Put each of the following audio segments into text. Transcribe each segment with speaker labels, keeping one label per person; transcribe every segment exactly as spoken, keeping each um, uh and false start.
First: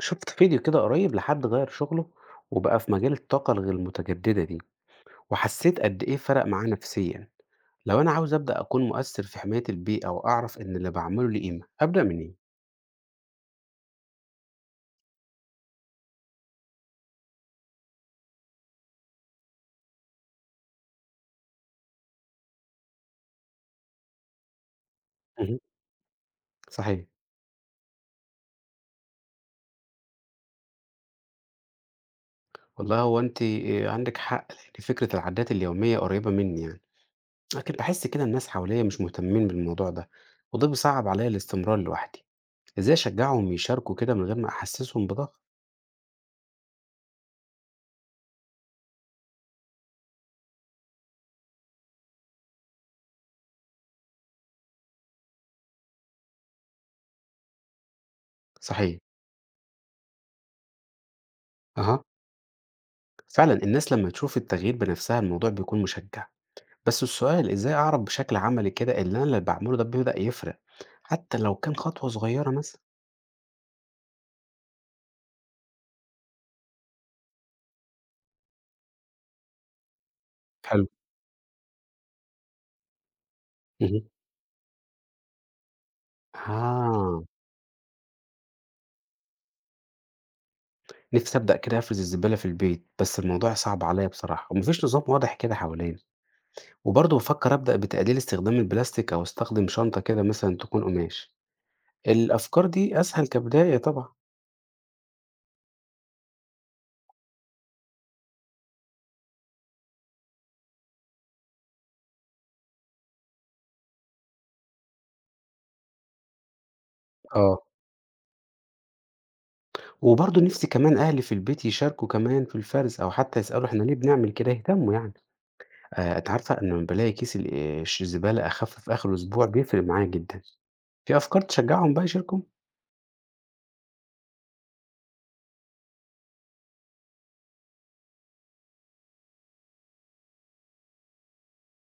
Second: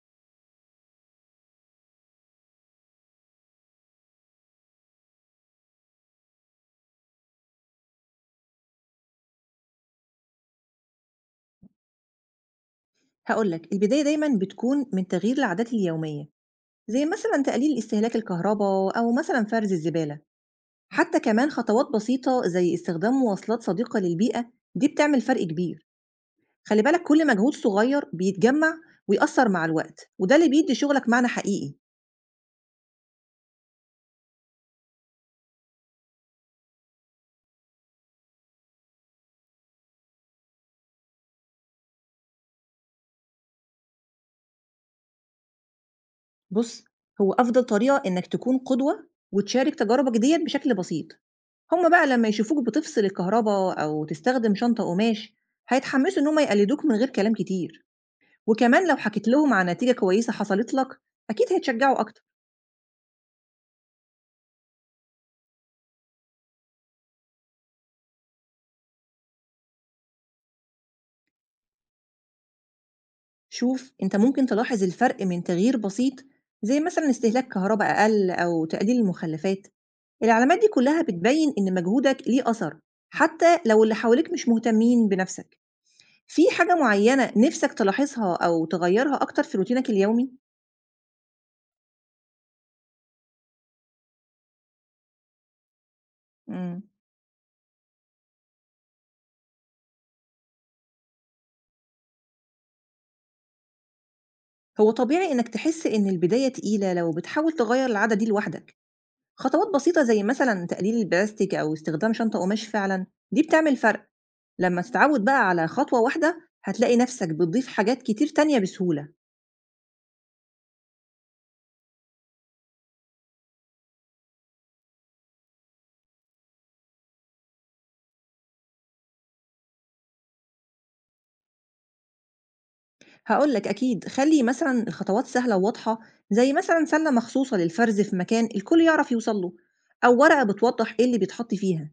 Speaker 1: شُفت فيديو كده قريب لحد غيّر شغله وبقى في مجال الطاقة الغير المتجددة دي، وحسيت قد إيه فرق معاه نفسيًا. لو أنا عاوز أبدأ أكون مؤثر في حماية البيئة وأعرف إن اللي باعمله ليه قيمة، أبدأ منين؟
Speaker 2: هاقول لك، البداية دايمًا بتكون من تغيير العادات اليومية، زي مثلًا تقليل استهلاك الكهرباء أو مثلًا فرز الزبالة، حتى كمان خطوات بسيطة زي استخدام مواصلات صديقة للبيئة دي بتعمل فرق
Speaker 1: اهم.
Speaker 2: كبير، خلي بالك
Speaker 1: صحيح،
Speaker 2: كل مجهود صغير بيتجمّع ويأثّر مع الوقت، وده اللي بيدّي شغلك معنى حقيقي،
Speaker 1: والله هو أنتِ آآ عندِك حق، لإن فكرة العادات اليومية قريبة مني يعني، لكن باحس كده الناس حواليّا مش مهتمين بالموضوع ده، وده بيصعّب عليّا الاستمرار لوحدي. إزاي أشجّعهم يشاركوا كده من غير ما أحسسهم بضغط؟
Speaker 2: بُص هو أفضل طريقة إنك تكون قدوة وتشارك تجاربك ديّة بشكل بسيط، هُم بقى لمّا يشوفوك بتفصل الكهربا أو تستخدم شنطة قماش هيتحمسوا إن هُم يقلدوك من غير كلام كتير. وكمان لو
Speaker 1: صحيح،
Speaker 2: حكيت لهم عن نتيجة كويسة حصلت لك أكيد هيتشجعوا
Speaker 1: أها،
Speaker 2: أكتر.
Speaker 1: فعلًا الناس لمّا تشوف التغيير بنفسها الموضوع بيكون مشجّع. بس السؤال إزاي أعرف بشكل عملي كده إن أنا اللي بعمله ده بيبدأ يفرق حتى لو كان خطوة صغيرة مثلا.
Speaker 2: شوف أنت ممكن تلاحظ الفرق من تغيير بسيط، زي مثلا استهلاك كهرباء أقل أو تقليل المخلفات. العلامات دي
Speaker 1: حلو.
Speaker 2: كلها بتبين إن مجهودك ليه أثر حتى لو اللي
Speaker 1: مهم.
Speaker 2: حواليك مش مهتمين بنفسك. في حاجة
Speaker 1: آه،
Speaker 2: معينة نفسك تلاحظها أو تغيرها أكتر في روتينك اليومي؟
Speaker 1: نفسي أبدأ كده أفرز الزبالة في البيت بس الموضوع صعب عليا بصراحة ومفيش نظام واضح كده حواليا،
Speaker 2: مم.
Speaker 1: وبرضه بفكر أبدأ بتقليل استخدام البلاستيك أو أستخدم شنطة كده مثلا تكون قماش. الأفكار دي أسهل كبداية طبعا.
Speaker 2: هو طبيعي إنك تحس إن البداية تقيلة لو بتحاول تغير العادة دي لوحدك. خطوات بسيطة زي مثلا تقليل البلاستيك أو استخدام شنطة قماش فعلا دي بتعمل فرق. لما تتعود بقى على خطوة واحدة هتلاقي نفسك
Speaker 1: اه،
Speaker 2: بتضيف حاجات كتير تانية بسهولة.
Speaker 1: وبرضه نفسي كمان أهلي في البيت يشاركوا كمان في الفرز أو حتى يسألوا إحنا ليه بنعمل كده يهتموا يعني. آآ أنتِ عارفة أنا لمّا بالاقي كيس ال آآ ش الزبالة أخف في آخر الأسبوع بيفرق معايا جدًا. في أفكار تشجّعهم بقى يشاركوا؟
Speaker 2: هقولك أكيد خلي مثلا الخطوات سهلة وواضحة، زي مثلا سلة مخصوصة للفرز في مكان الكل يعرف يوصل له، أو ورقة بتوضح إيه اللي بيتحط فيها.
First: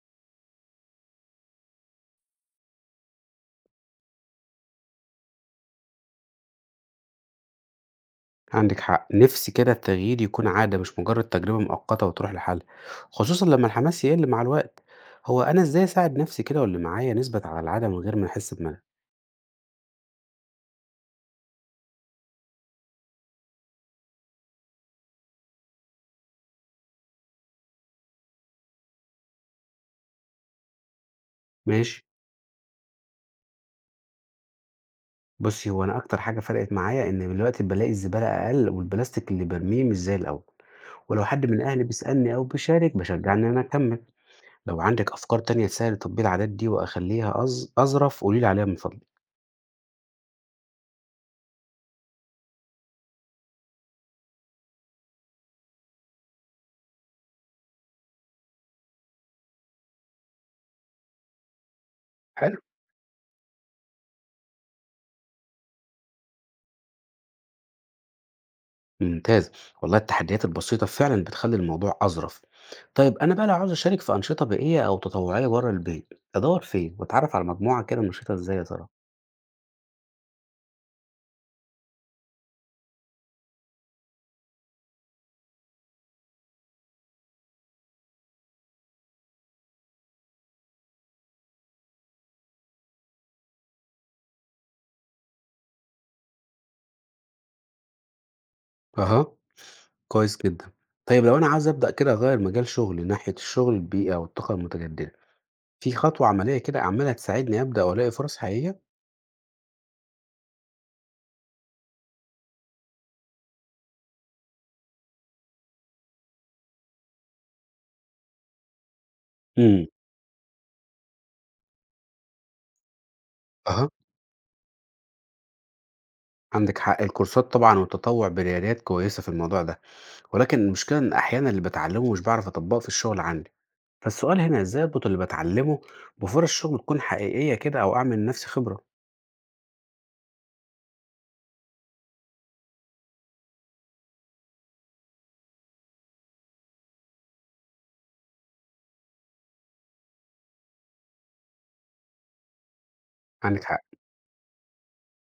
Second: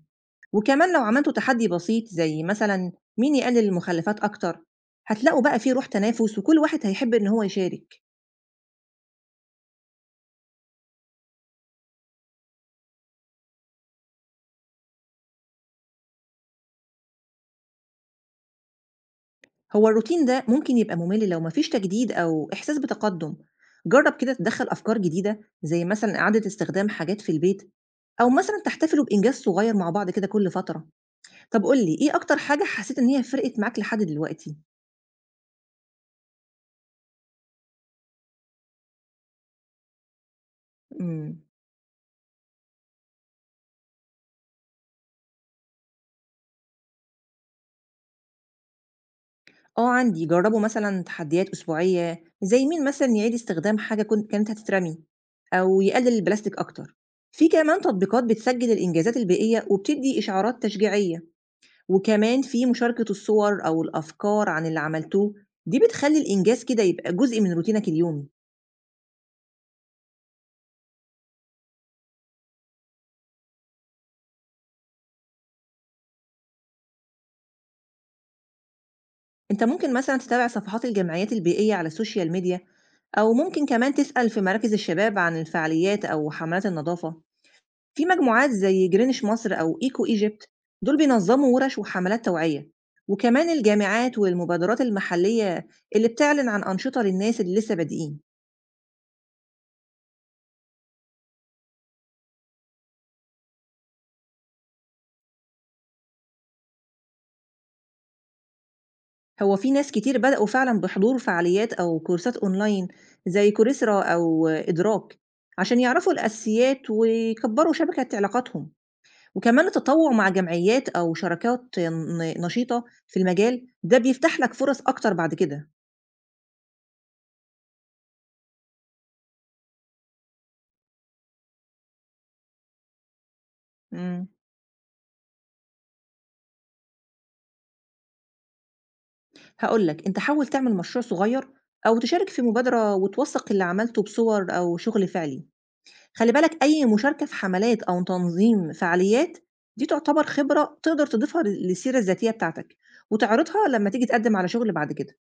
Speaker 2: وكمان لو عملتوا تحدي بسيط زي مثلا مين يقلل المخلفات أكتر، هتلاقوا بقى فيه روح تنافس وكل واحد هيحب إن هو يشارك.
Speaker 1: عندِك حق، نفسي كده التغيير يكون عادة مش مجرد تجربة مؤقتة وتروح لحالها، خصوصًا لمّا الحماس يقل مع الوقت. هو أنا إزاي أساعد نفسي كده واللي معايا نثبت على العادة من غير ما نحس بملل؟
Speaker 2: هو الروتين ده ممكن يبقى ممل لو مفيش تجديد أو إحساس بتقدُّم، جرّب كده تدخّل أفكار جديدة زي مثلًا إعادة استخدام حاجات في البيت أو مثلًا تحتفلوا بإنجاز صغير مع بعض كده كل فترة. طب قُل لي
Speaker 1: ماشي،
Speaker 2: إيه أكتر حاجة حسّيت إن هي فرقِت معاك لحد دلوقتي؟
Speaker 1: بُصّي هو أنا أكتر حاجة فرقت معايا إن دلوقتي بالاقي الزبالة أقل والبلاستيك اللي بارميه مش زي الأول، ولو
Speaker 2: إمم،
Speaker 1: حد من أهلي بيسألني أو بيشارك باشجّاه إن أنا أكمّل. لو عندِك أفكار تانية تسهّل تطبيق العادات دي وأخلّيها أظ أظرف قولي لي عليها من فضلِك.
Speaker 2: آه عندي، جرّبوا مثلًا تحديات أسبوعية زي مين مثلًا يعيد استخدام حاجة كن كانت هتترمي أو يقلِّل البلاستيك أكتر. في كمان تطبيقات بتسجّل الإنجازات البيئية وبتدّي إشعارات تشجيعية. وكمان
Speaker 1: حلو.
Speaker 2: في مشاركة الصور أو الأفكار عن اللي عملتوه. دي بتخلي الإنجاز كده يبقى جزء من روتينك اليومي.
Speaker 1: ممتاز، والله التحديات البسيطة فعلًا بتخلّي الموضوع أظرف. طيب أنا بقى لو عاوز أشارك في أنشطة بيئية أو تطوعية برّه البيت، أدوّر فين وأتعرّف على مجموعة كده نشيطة إزاي يا ترى؟
Speaker 2: أنت ممكن مثلا تتابع صفحات الجمعيات البيئية على السوشيال ميديا، أو ممكن كمان تسأل في مراكز الشباب عن الفعاليات أو حملات النظافة. في مجموعات زي جرينش مصر أو إيكو إيجيبت، دول بينظموا ورش وحملات توعية، وكمان الجامعات والمبادرات المحلية اللي بتعلن عن أنشطة للناس اللي لسه بادئين.
Speaker 1: أها، كويس جدًا. طيب لو أنا عاوز أبدأ كده أغيّر مجال شغلي ناحية الشغل البيئي أو الطاقة المتجددة، في خطوة عملية كده أعملها تساعدني أبدأ وألاقي فرص حقيقية؟
Speaker 2: هو في ناس كتير بدأوا فعلًا بحضور فعاليات أو كورسات أونلاين زي كورسيرا أو إدراك، عشان يعرفوا الأساسيات ويكبّروا شبكة علاقاتهم، وكمان
Speaker 1: إمم،
Speaker 2: التطوع مع جمعيات أو شراكات ن نشيطة في المجال،
Speaker 1: أها،
Speaker 2: ده بيفتح لك فرص أكتر بعد كده.
Speaker 1: عندِك حق، الكورسات طبعًا والتطوع بريادات كويسة في الموضوع ده. ولكن المشكلة إن أحيانا اللي بتعلمه مش بعرف أطبقه في الشغل عندي،
Speaker 2: امم.
Speaker 1: فالسؤال هنا إزاي أربط اللي بتعلمه بفرص شغل تكون حقيقية كده أو أعمل لنفسي خبرة.
Speaker 2: هاقول لك، أنت حاول تعمل مشروع صغير أو تشارك في مبادرة وتوثّق اللي عملته بصور أو شغل فعلي. خلّي بالك أي مشاركة في حملات أو تنظيم فعاليات، دي تعتبر خبرة تقدر تضيفها ل للسيرة الذاتية بتاعتك،
Speaker 1: عندك
Speaker 2: وتعرضها
Speaker 1: حق،
Speaker 2: لمّا تيجي تقدّم على شغل بعد كده.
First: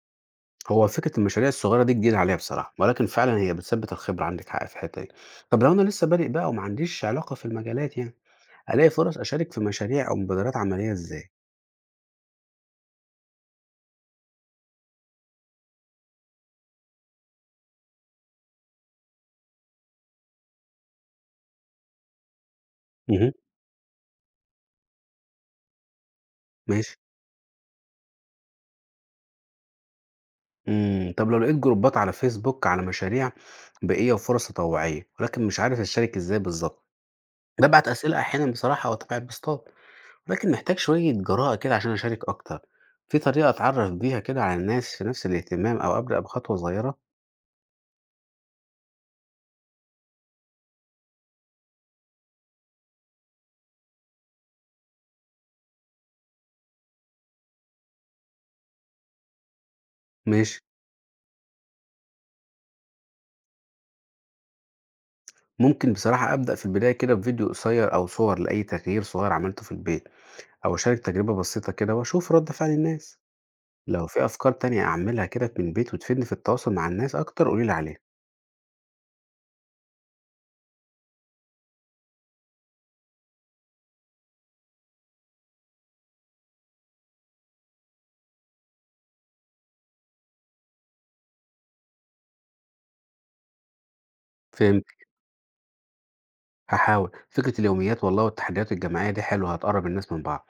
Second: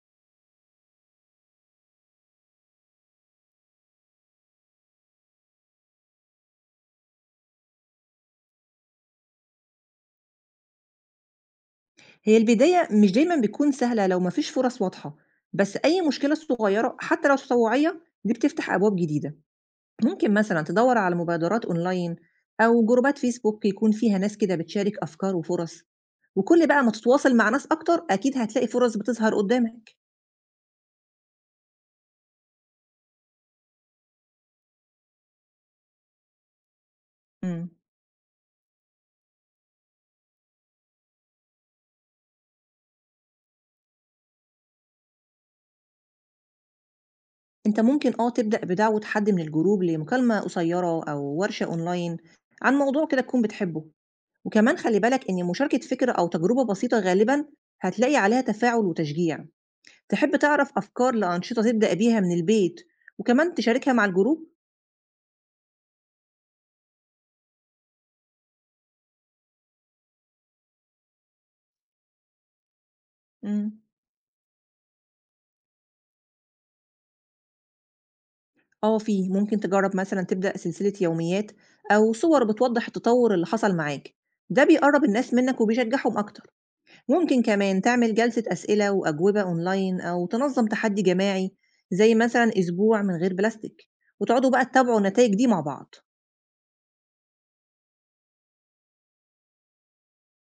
Speaker 1: هو فكرة المشاريع الصغيرة دي جديدة عليا بصراحة ولكن فعلا هي بتثبت الخبرة، عندك حق في الحتة دي. طب لو أنا لسه بادئ بقى وما عنديش علاقة في المجالات يعني ألاقي فرص أشارك في مشاريع أو مبادرات عملية إزاي؟
Speaker 2: هي البداية مش دايمًا بتكون سهلة لو ما فيش فرص واضحة، بس أي مشكلة صغيرة حتى لو تطوعية، دي بتفتح أبواب جديدة. ممكن مثلًا تدوّر على مبادرات أونلاين أو جروبات
Speaker 1: مه.
Speaker 2: فيسبوك يكون فيها ناس كده بتشارك أفكار وفرص، وكل بقى ما
Speaker 1: ماشي.
Speaker 2: تتواصل مع ناس أكتر، أكيد هتلاقي فرص بتظهر قدّامك.
Speaker 1: مم. طب لو لقيت جروبات على فيسبوك على مشاريع بيئية وفرص تطوعية ولكن مش عارف أشارك إزاي بالظبط،
Speaker 2: إمم.
Speaker 1: ببعت أسئلة أحيانا بصراحة وأتابع بوستات، لكن محتاج شوية جراءة كده عشان أشارك أكتر، في طريقة أتعرف بيها كده على الناس في نفس الاهتمام أو أبدأ بخطوة صغيرة؟
Speaker 2: أنت ممكن آه تبدأ بدعوة حد من الجروب لمكالمة قصيرة أو ورشة أونلاين عن موضوع كده تكون بتحبه. وكمان خلي بالك إن مشاركة فكرة أو تجربة بسيطة غالبا هتلاقي عليها تفاعل وتشجيع. تحب
Speaker 1: ماشي،
Speaker 2: تعرف أفكار لأنشطة تبدأ بيها من البيت وكمان تشاركها مع الجروب؟
Speaker 1: ممكن بصراحة أبدأ في البداية كده بفيديو قصير أو صور لأي تغيير صغير عملته في البيت، أو أشارك تجربة بسيطة كده وأشوف رد فعل الناس،
Speaker 2: امم.
Speaker 1: لو في أفكار تانية أعملها كده من البيت وتفيدني في التواصل مع الناس أكتر قولي لي عليها.
Speaker 2: آه في، ممكن تجرب مثلا تبدأ سلسلة يوميات أو صور بتوضح التطور اللي حصل معاك، ده بيقرب الناس منك وبيشجعهم أكتر. ممكن كمان تعمل جلسة أسئلة وأجوبة أونلاين أو تنظم تحدي جماعي زي مثلا أسبوع من غير بلاستيك، وتقعدوا بقى
Speaker 1: فهمت،
Speaker 2: تتابعوا النتائج دي مع بعض.
Speaker 1: هحاول، فكرة اليوميات والله والتحديات الجماعية دي حلوة هتقرب الناس من بعض،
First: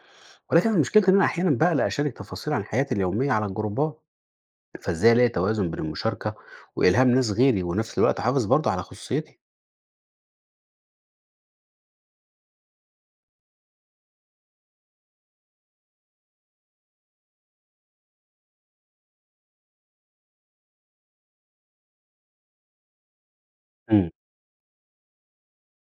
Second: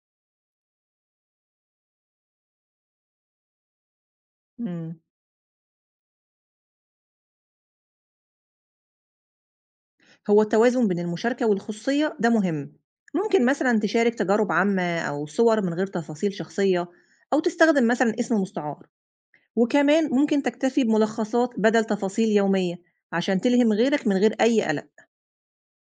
Speaker 1: ولكن مشكلتي إن أنا أحيانا بقلق أشارك تفاصيل عن حياتي اليومية على الجروبات.
Speaker 2: امم.
Speaker 1: فإزاي ألاقي توازن بين المشاركة وإلهام ناس غيري وفي الوقت أحافظ برضه على خصوصيتي؟
Speaker 2: هو التوازن بين المشاركة والخصوصية ده مهم. ممكن مثلا تشارك تجارب عامة أو صور من غير تفاصيل شخصية، أو تستخدم مثلا اسم مستعار، وكمان ممكن تكتفي بملخصات بدل تفاصيل يومية عشان تلهم غيرك
Speaker 1: امم،
Speaker 2: من غير أي قلق.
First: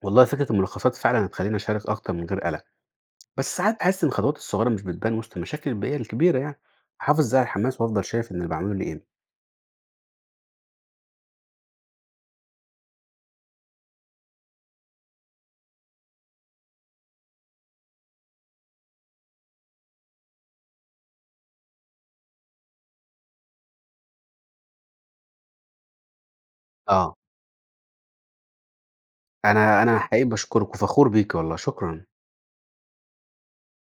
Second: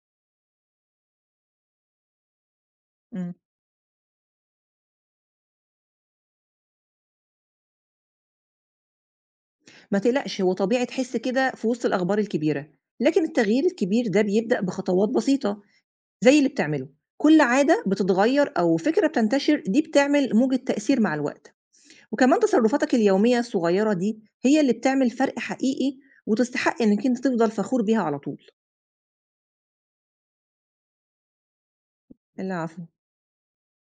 Speaker 1: والله فكرة الملخصات فعلا هتخليني أشارك أكتر من غير قلق،
Speaker 2: مم.
Speaker 1: بس ساعات بحس إن الخطوات الصغيرة مش بتبان وسط المشاكل البيئية الكبيرة يعني، أحافظ إزاي على الحماس وأفضل شايف إن اللي بعمله ليه قيمة؟
Speaker 2: ما تقلقش هو طبيعي تحس كده في وسط الأخبار الكبيرة، لكن التغيير الكبير ده بيبدأ بخطوات بسيطة زي اللي بتعمله. كل عادة بتتغير أو فكرة بتنتشر دي بتعمل موجة تأثير مع الوقت، وكمان تصرفاتك اليومية الصغيرة دي هي اللي بتعمل فرق حقيقي وتستحق إنك
Speaker 1: اه،
Speaker 2: أنت تفضل فخور بيها على طول.
Speaker 1: أنا أنا حقيقي بشكرك وفخور بيك والله شكرا.
Speaker 2: العفو.